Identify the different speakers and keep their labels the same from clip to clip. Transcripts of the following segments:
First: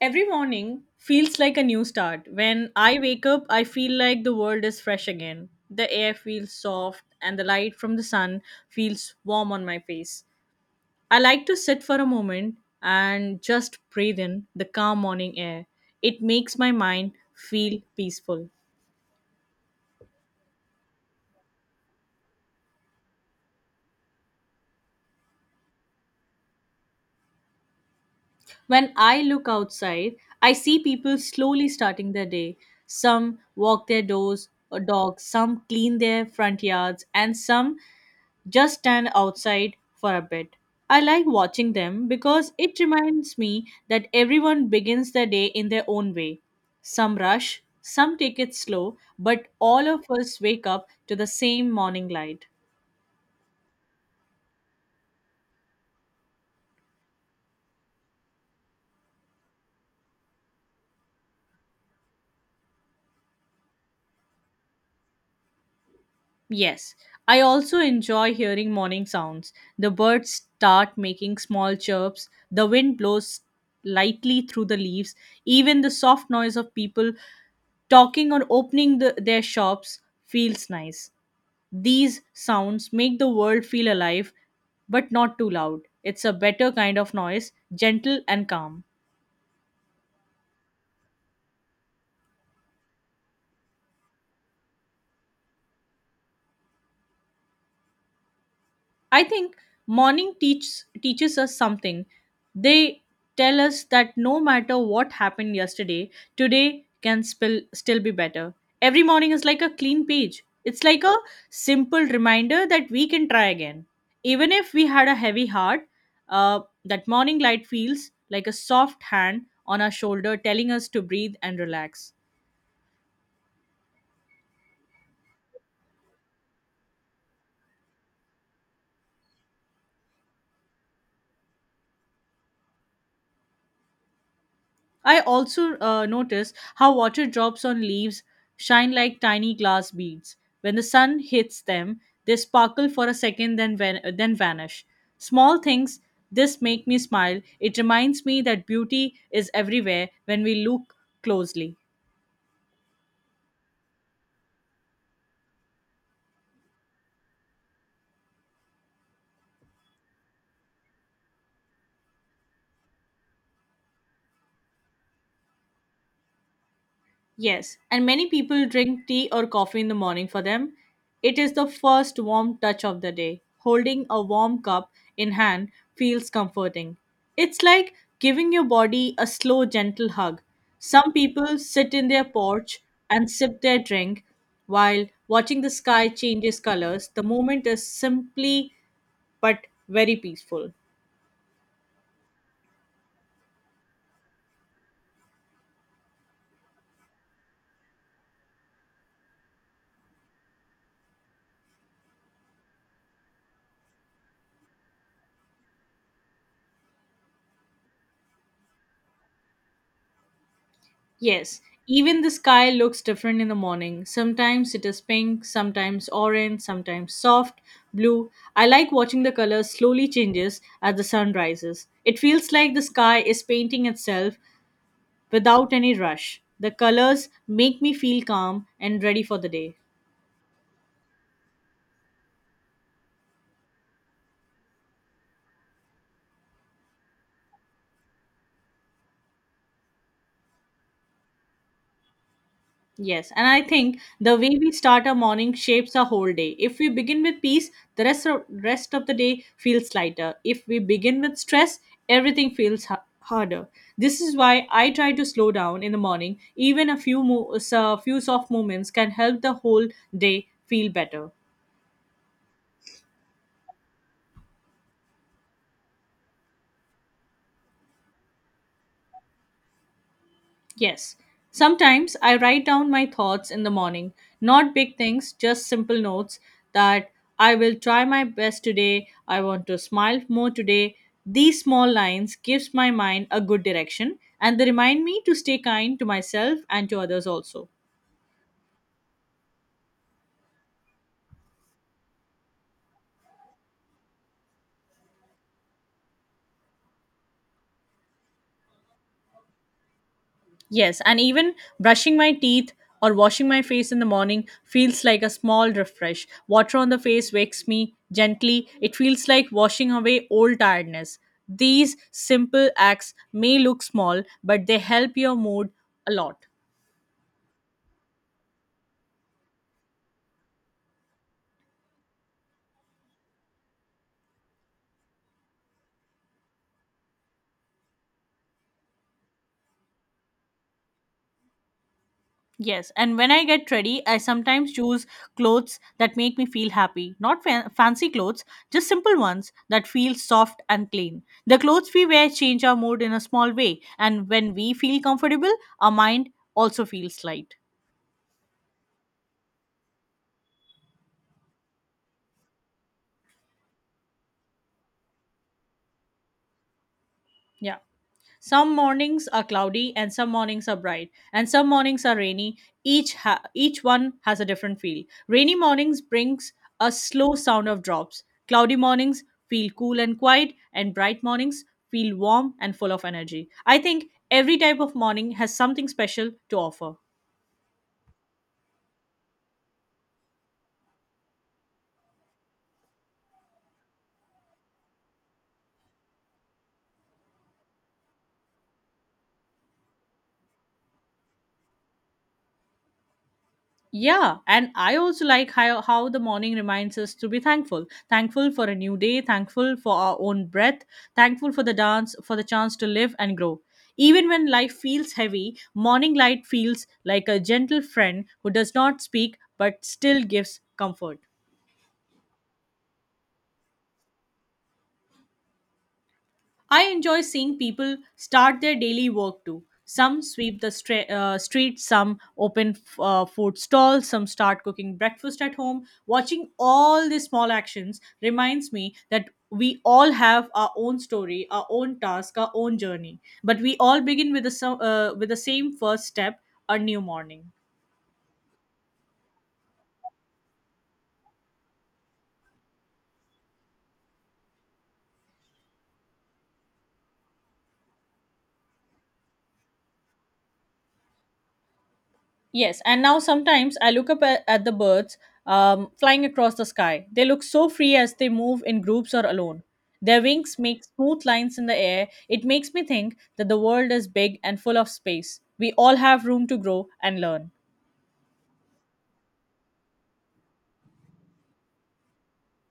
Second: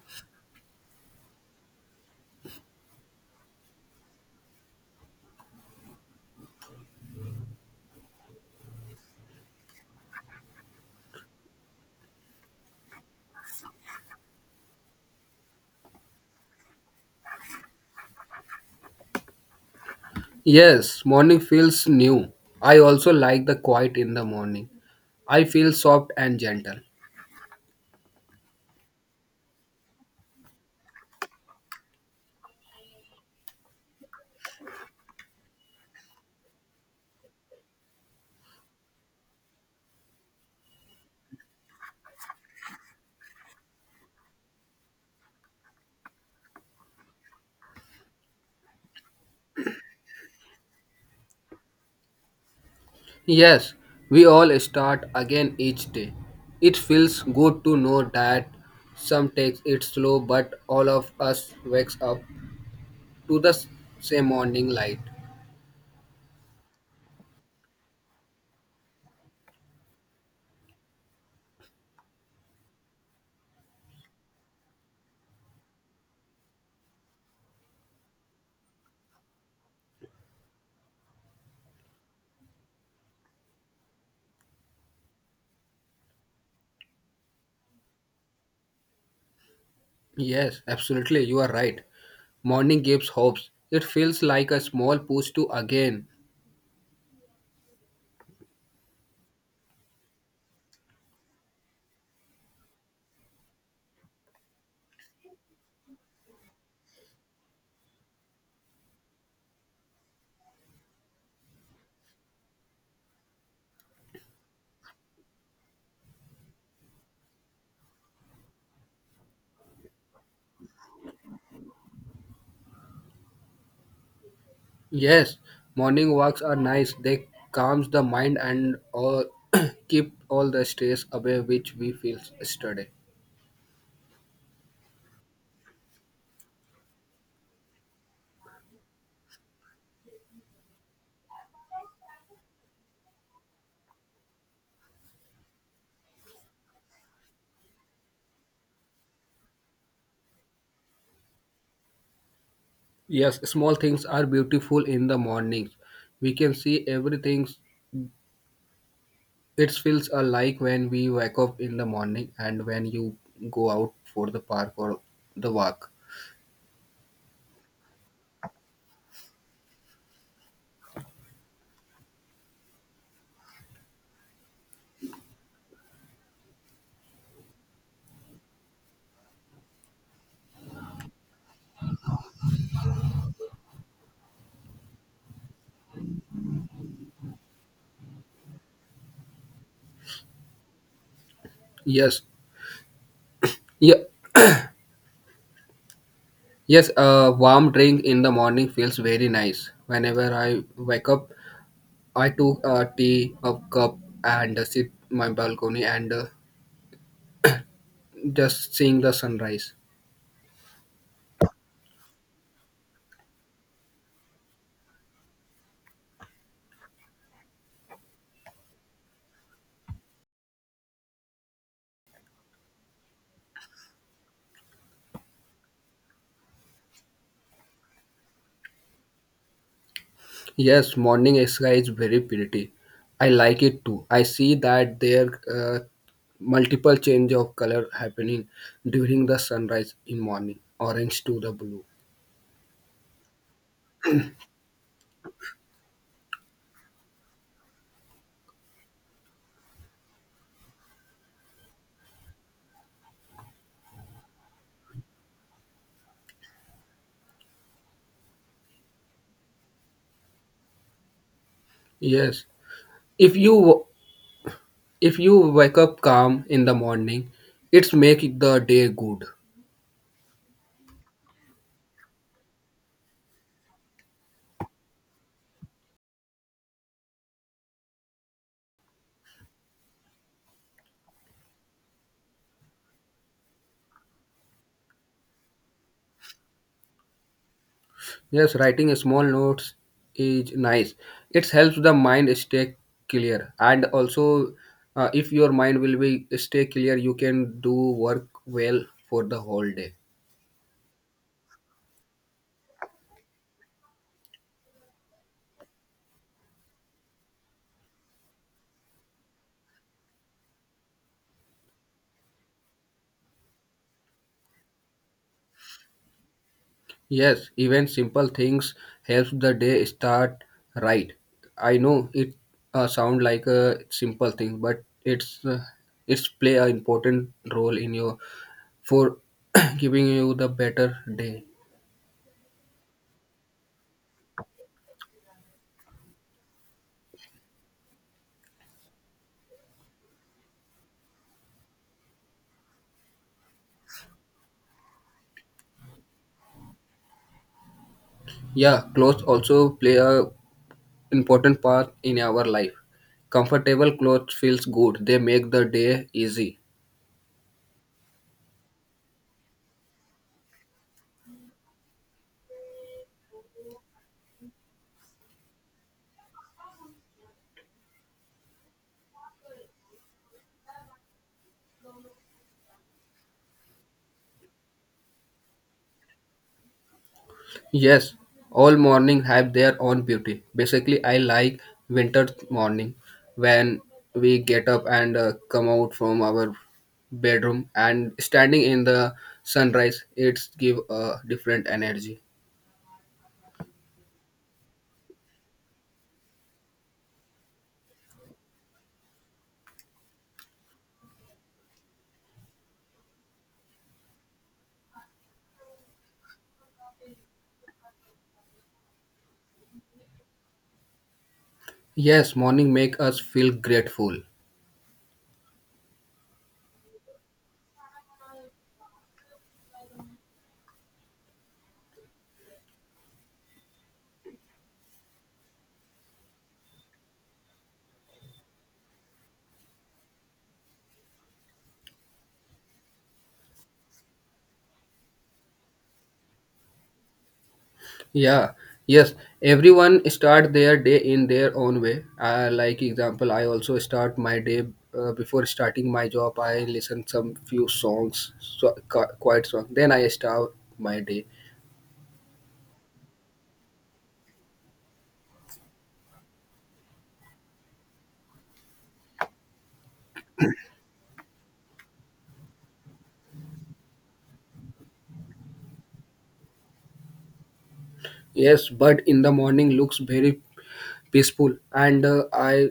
Speaker 1: Every morning feels like a new start. When I wake up, I feel like the world is fresh again. The air feels soft, and the light from the sun feels warm on my face. I like to sit for a moment and just breathe in the calm morning air. It makes my mind feel peaceful.
Speaker 2: Yes, morning feels new. I also like the quiet in the morning. I feel soft and gentle.
Speaker 1: When I look outside, I see people slowly starting their day. Some walk their doors or dogs, some clean their front yards, and some just stand outside for a bit. I like watching them because it reminds me that everyone begins the day in their own way. Some rush, some take it slow, but all of us wake up to the same morning light.
Speaker 2: Yes, we all start again each day. It feels good to know that some takes it slow, but all of us wakes up to the same morning light.
Speaker 1: Yes, I also enjoy hearing morning sounds. The birds start making small chirps, the wind blows lightly through the leaves, even the soft noise of people talking or opening their shops feels nice. These sounds make the world feel alive, but not too loud. It's a better kind of noise, gentle and calm.
Speaker 2: Yes, absolutely, you are right. Morning gives hopes. It feels like a small push to again.
Speaker 1: I think morning teach, teaches us something. They tell us that no matter what happened yesterday, today can still be better. Every morning is like a clean page. It's like a simple reminder that we can try again. Even if we had a heavy heart, that morning light feels like a soft hand on our shoulder telling us to breathe and relax.
Speaker 2: Yes, morning walks are nice. They calms the mind and all keep all the stress away which we feel yesterday.
Speaker 1: I also notice how water drops on leaves shine like tiny glass beads. When the sun hits them, they sparkle for a second, then vanish. Small things. This make me smile. It reminds me that beauty is everywhere when we look closely.
Speaker 2: Yes, small things are beautiful in the mornings. We can see everything. It feels alike when we wake up in the morning and when you go out for the park or the walk.
Speaker 1: Yes, and many people drink tea or coffee in the morning for them. It is the first warm touch of the day. Holding a warm cup in hand feels comforting. It's like giving your body a slow, gentle hug. Some people sit in their porch and sip their drink while watching the sky changes colors. The moment is simply but very peaceful.
Speaker 2: Yes, yeah, yes. A warm drink in the morning feels very nice. Whenever I wake up, I took a tea, a cup, and sit my balcony and just seeing the sunrise.
Speaker 1: Yes, even the sky looks different in the morning. Sometimes it is pink, sometimes orange, sometimes soft blue. I like watching the color slowly changes as the sun rises. It feels like the sky is painting itself without any rush. The colors make me feel calm and ready for the day.
Speaker 2: Yes, morning sky is very pretty. I like it too. I see that there multiple change of color happening during the sunrise in morning, orange to the blue.
Speaker 1: Yes, and I think the way we start our morning shapes our whole day. If we begin with peace, rest of the day feels lighter. If we begin with stress, everything feels harder. This is why I try to slow down in the morning. Even a few soft movements can help the whole day feel better.
Speaker 2: Yes, if you if you wake up calm in the morning, it's make the day good.
Speaker 1: Yes. Sometimes I write down my thoughts in the morning, not big things, just simple notes that I will try my best today, I want to smile more today. These small lines gives my mind a good direction and they remind me to stay kind to myself and to others also.
Speaker 2: Yes, writing small notes is nice. It helps the mind stay clear, and also, if your mind will be stay clear, you can do work well for the whole day.
Speaker 1: Yes, and even brushing my teeth or washing my face in the morning feels like a small refresh. Water on the face wakes me gently. It feels like washing away old tiredness. These simple acts may look small, but they help your mood a lot.
Speaker 2: Yes, even simple things helps the day start right. I know it sound like a simple thing, but it's play an important role in your for giving you the better day.
Speaker 1: Yes, and when I get ready, I sometimes choose clothes that make me feel happy. Not fa- fancy clothes, just simple ones that feel soft and clean. The clothes we wear change our mood in a small way, and when we feel comfortable, our mind also feels light.
Speaker 2: Yeah, clothes also play a important part in our life. Comfortable clothes feels good. They make the day easy.
Speaker 1: Yeah. Some mornings are cloudy and some mornings are bright and some mornings are rainy. Each one has a different feel. Rainy mornings brings a slow sound of drops. Cloudy mornings feel cool and quiet and bright mornings feel warm and full of energy. I think every type of morning has something special to offer.
Speaker 2: Yes, all morning have their own beauty. Basically, I like winter morning when we get up and come out from our bedroom and standing in the sunrise. It's give a different energy.
Speaker 1: Yeah, and I also like how the morning reminds us to be thankful. Thankful for a new day, thankful for our own breath, thankful for the dance, for the chance to live and grow. Even when life feels heavy, morning light feels like a gentle friend who does not speak but still gives comfort.
Speaker 2: Yes, morning make us feel grateful.
Speaker 1: I enjoy seeing people start their daily work too. Some sweep streets, some open food stalls, some start cooking breakfast at home. Watching all these small actions reminds me that we all have our own story, our own task, our own journey. But we all begin with the same first step, a new morning.
Speaker 2: Yeah, yes. Everyone start their day in their own way. Like example, I also start my day before starting my job. I listen some few songs, so, quiet song. Then I start my day.
Speaker 1: Yes, and now sometimes I look up at the birds flying across the sky. They look so free as they move in groups or alone. Their wings make smooth lines in the air. It makes me think that the world is big and full of space. We all have room to grow and learn.
Speaker 2: Yes, but in the morning looks very peaceful and I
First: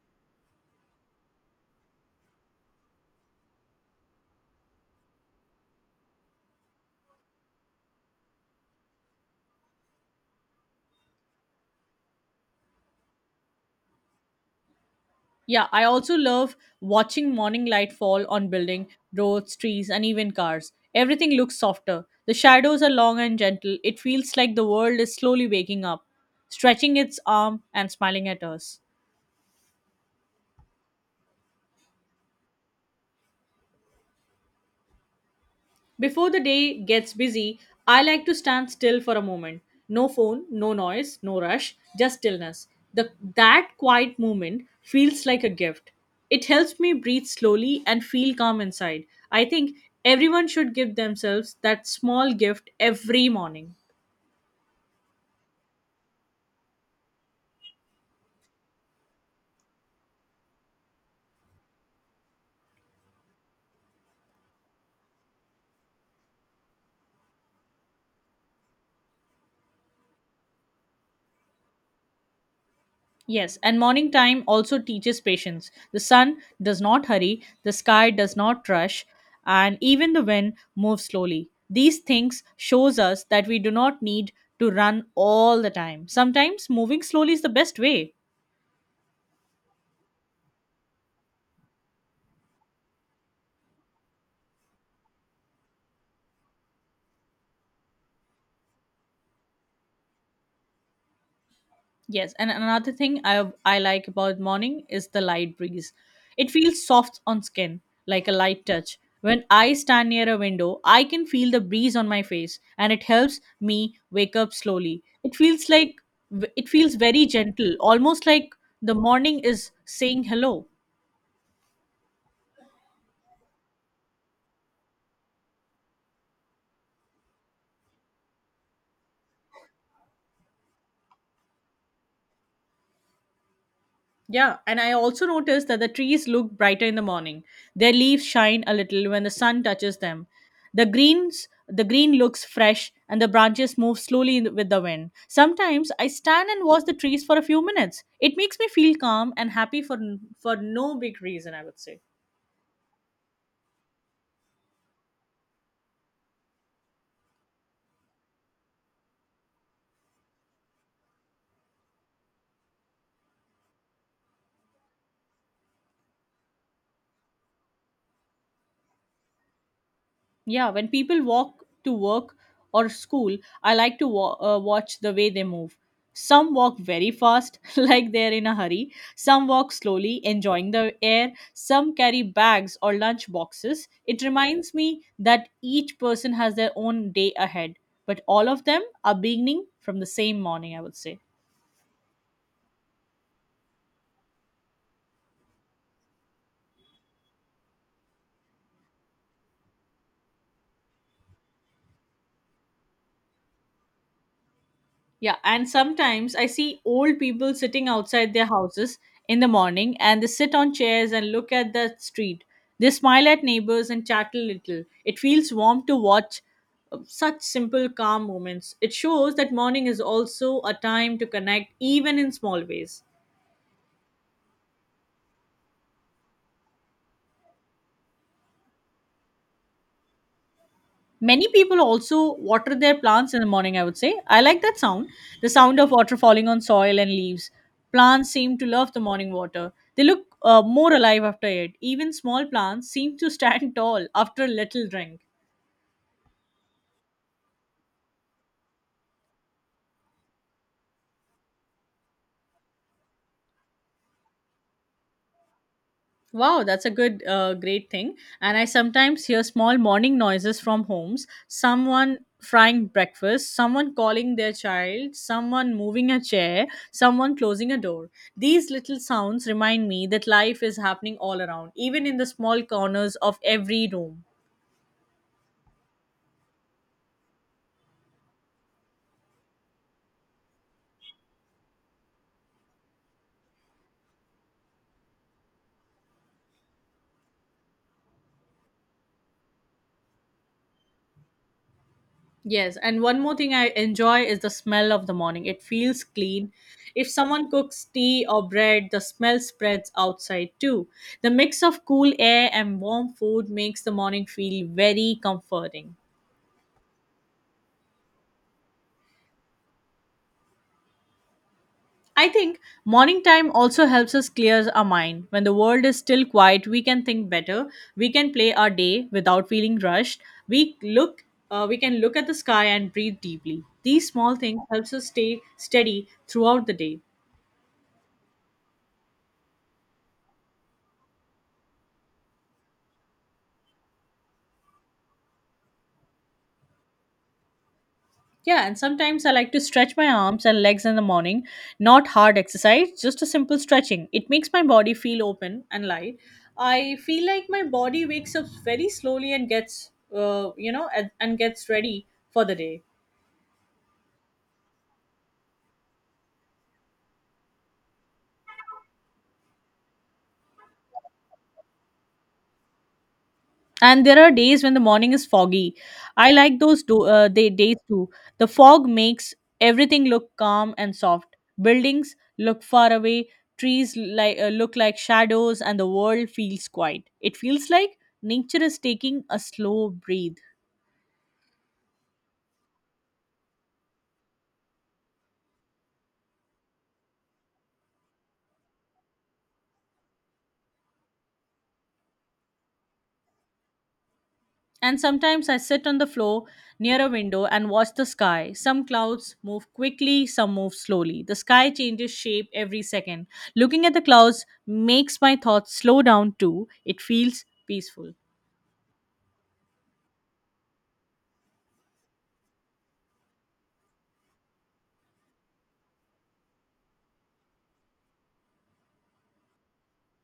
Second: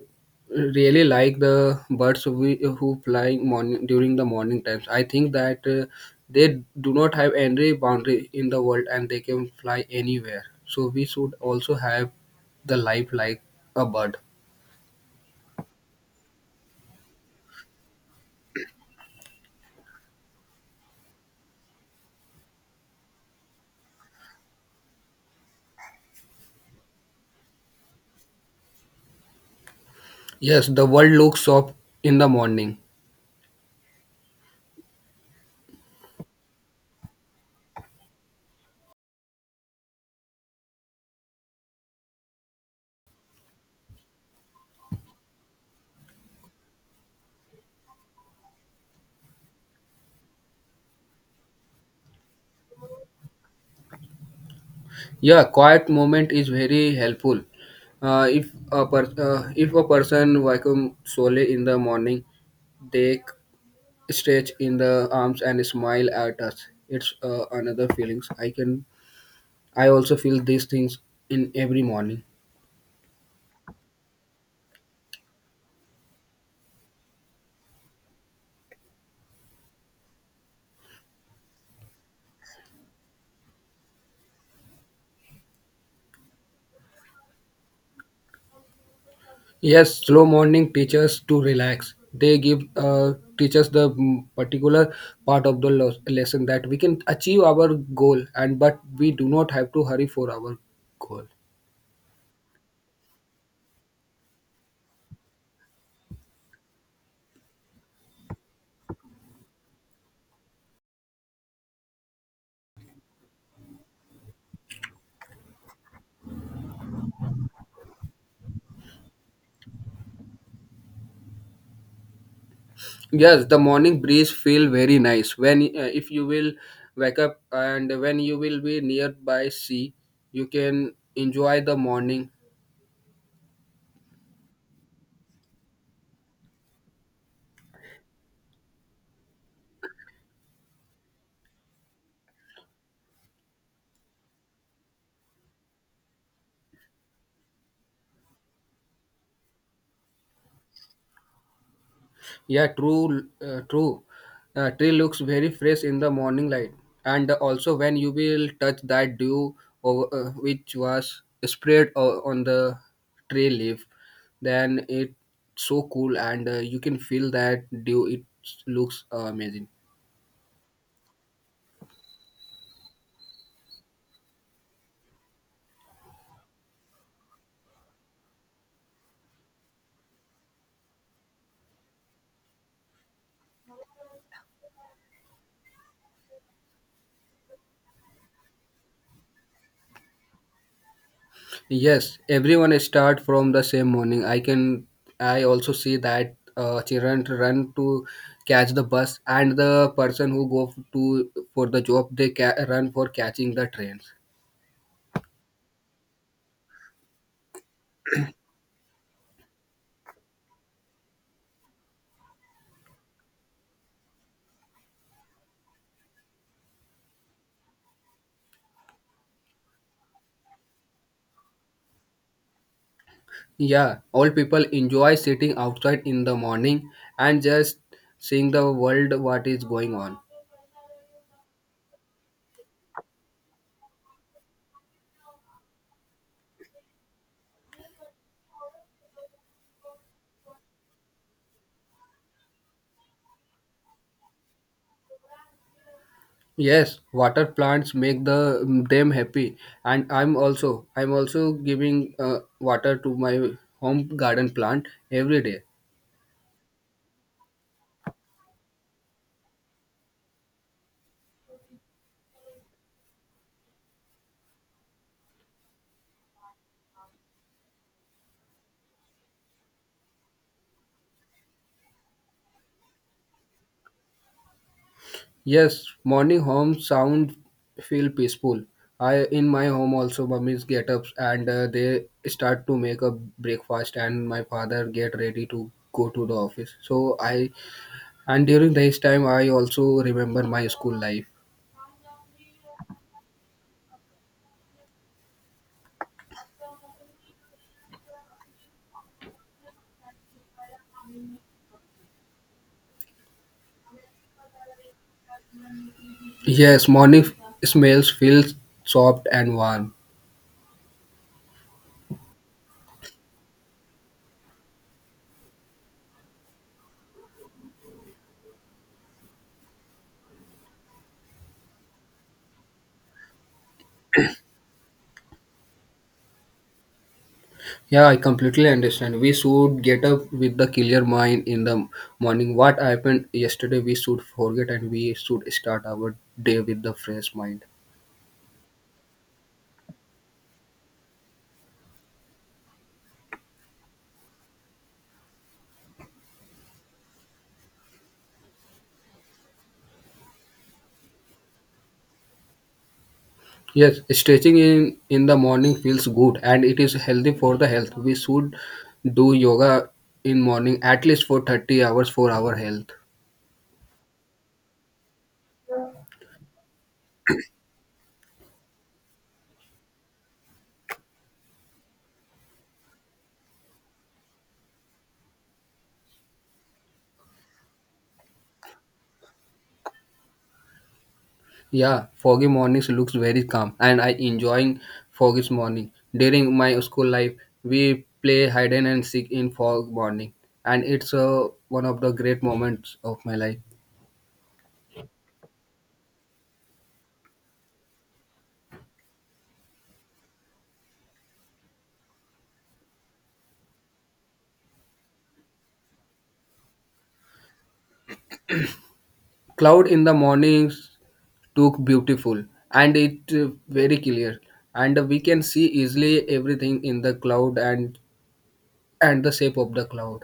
Speaker 2: really like the birds who fly morning during the morning times I think that they do not have any boundary in the world and they can fly anywhere, so we should also have the life like a bird.
Speaker 1: Yeah, I also love watching morning light fall on building, roads, trees, and even cars. Everything looks softer. The shadows are long and gentle. It feels like the world is slowly waking up, stretching its arm and smiling at us.
Speaker 2: Yes, the world looks up in the morning.
Speaker 1: Before the day gets busy, I like to stand still for a moment. No phone, no noise, no rush, just stillness. The, that quiet moment feels like a gift. It helps me breathe slowly and feel calm inside. I think everyone should give themselves that small gift every morning.
Speaker 2: Yeah, quiet moment is very helpful. Uh, if a person vacuum solely in the morning, they stretch in the arms and smile at us. It's another feelings. I can. I also feel these things in every morning.
Speaker 1: Yes, and morning time also teaches patience. The sun does not hurry, the sky does not rush, and even the wind moves slowly. These things shows us that we do not need to run all the time. Sometimes moving slowly is the best way.
Speaker 2: Yes, slow morning teachers to relax. They give teachers the particular part of the lesson that we can achieve our goal, and but we do not have to hurry for our goal.
Speaker 1: Yes, and another thing I like about morning is the light breeze. It feels soft on skin, like a light touch. When I stand near a window, I can feel the breeze on my face, and it helps me wake up slowly. It feels very gentle, almost like the morning is saying hello.
Speaker 2: Yes, the morning breeze feel very nice when if you will wake up and when you will be nearby sea, you can enjoy the morning.
Speaker 1: Yeah, and I also noticed that the trees look brighter in the morning. Their leaves shine a little when the sun touches them. The green looks fresh, and the branches move slowly with the wind. Sometimes I stand and watch the trees for a few minutes. It makes me feel calm and happy for no big reason, I would say.
Speaker 2: Yeah, true, true. Tree looks very fresh in the morning light, and also when you will touch that dew over, which was spread on the tree leaf, then it's so cool, and you can feel that dew. It looks amazing.
Speaker 1: Yeah, when people walk to work or school, I like to watch the way they move. Some walk very fast, like they're in a hurry. Some walk slowly, enjoying the air. Some carry bags or lunch boxes. It reminds me that each person has their own day ahead, but all of them are beginning from the same morning, I would say.
Speaker 2: Yes, everyone start from the same morning. I can. I also see that children run to catch the bus and the person who go to for the job they run for catching the trains.
Speaker 1: Yeah, and sometimes I see old people sitting outside their houses in the morning and they sit on chairs and look at the street. They smile at neighbors and chat a little. It feels warm to watch such simple, calm moments. It shows that morning is also a time to connect, even in small ways.
Speaker 2: Yeah, all people enjoy sitting outside in the morning and just seeing the world what is going on.
Speaker 1: Many people also water their plants in the morning, I would say. I like that sound, the sound of water falling on soil and leaves. Plants seem to love the morning water. They look more alive after it. Even small plants seem to stand tall after a little drink.
Speaker 2: Yes, water plants make the them happy and I'm also giving water to my home garden plant every day.
Speaker 1: Wow, that's a great thing. And I sometimes hear small morning noises from homes, someone frying breakfast, someone calling their child, someone moving a chair, someone closing a door. These little sounds remind me that life is happening all around, even in the small corners of every room.
Speaker 2: Yes, morning home sound feel peaceful. I in my home also mummies get up and they start to make a breakfast and my father get ready to go to the office. So I and during this time I also remember my school life.
Speaker 1: Yes, and one more thing I enjoy is the smell of the morning. It feels clean. If someone cooks tea or bread, the smell spreads outside too. The mix of cool air and warm food makes the morning feel very comforting.
Speaker 2: Yes, smells feel soft and warm.
Speaker 1: I think morning time also helps us clear our mind. When the world is still quiet, we can think better. We can play our day without feeling rushed. We look we can look at the sky and breathe deeply. These small things helps us stay steady throughout the day.
Speaker 2: Yeah, I completely understand. We should get up with the clear mind in the morning. What happened yesterday, we should forget and we should start our day with the fresh mind.
Speaker 1: Yeah, and sometimes I like to stretch my arms and legs in the morning. Not hard exercise, just a simple stretching. It makes my body feel open and light. I feel like my body wakes up very slowly and and gets ready for the day.
Speaker 2: Yes, stretching in the morning feels good and it is healthy for the health. We should do yoga in morning at least for 30 hours for our health.
Speaker 1: And there are days when the morning is foggy. I like those days too. The fog makes everything look calm and soft, buildings look far away, trees look like shadows, and the world feels quiet. It feels like nature is taking a slow breathe.
Speaker 2: Yeah, foggy mornings looks very calm and I enjoying foggy morning. During my school life, we play hide and seek in fog morning and it's one of the great moments of my life.
Speaker 1: And sometimes I sit on the floor near a window and watch the sky. Some clouds move quickly, some move slowly. The sky changes shape every second. Looking at the clouds makes my thoughts slow down too. It feels peaceful.
Speaker 2: Cloud in the mornings look beautiful and it very clear and we can see easily everything in the cloud and the shape of the cloud.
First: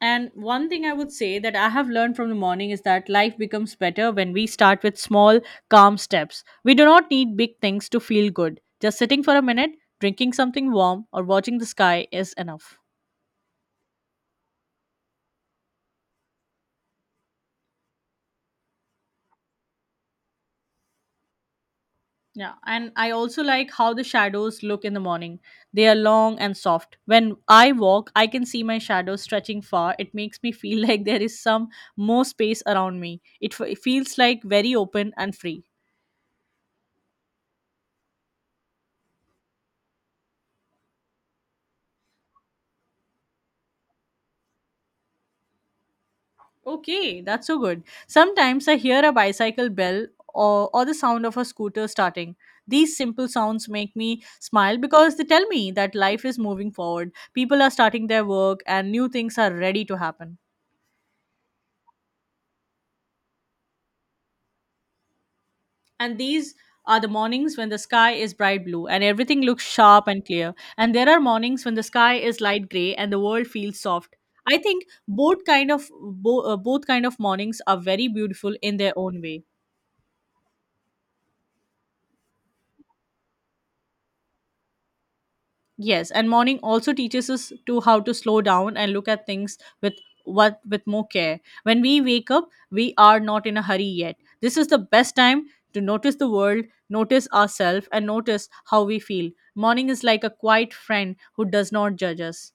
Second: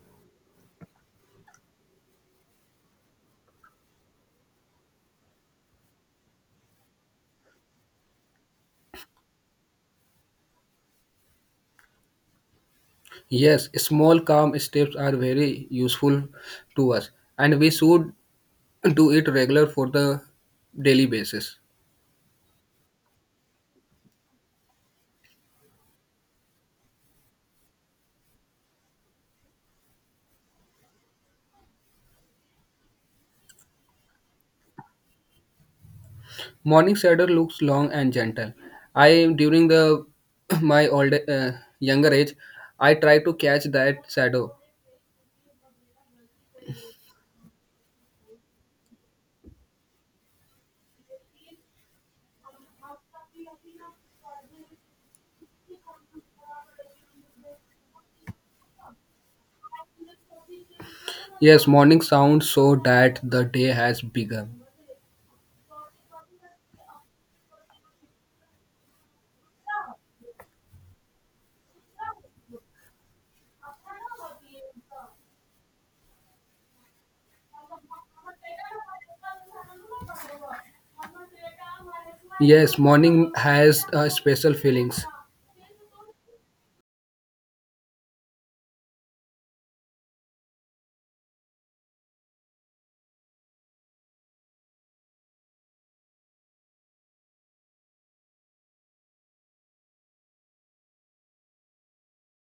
Speaker 1: And one thing I would say that I have learned from the morning is that life becomes better when we start with small, calm steps. We do not need big things to feel good. Just sitting for a minute, drinking something warm, or watching the sky is enough.
Speaker 2: Yes, small calm steps are very useful to us and we should do it regular for the daily basis.
Speaker 1: Yeah, and I also like how the shadows look in the morning. They are long and soft. When I walk, I can see my shadows stretching far. It makes me feel like there is some more space around me. It feels like very open and free.
Speaker 2: Morning shadow looks long and gentle. I during the my old younger age I try to catch that shadow.
Speaker 1: Okay, that's so good. Sometimes I hear a bicycle bell or the sound of a scooter starting. These simple sounds make me smile because they tell me that life is moving forward. People are starting their work and new things are ready to happen.
Speaker 2: Yes, morning sounds so that the day has begun.
Speaker 1: And these are the mornings when the sky is bright blue and everything looks sharp and clear. And there are mornings when the sky is light gray and the world feels soft. I think both kind of mornings are very beautiful in their own way.
Speaker 2: Yes, morning has special feelings.
Speaker 1: Yes, and morning also teaches us to how to slow down and look at things with what with more care. When we wake up, we are not in a hurry yet. This is the best time to notice the world, notice ourselves, and notice how we feel. Morning is like a quiet friend who does not judge us.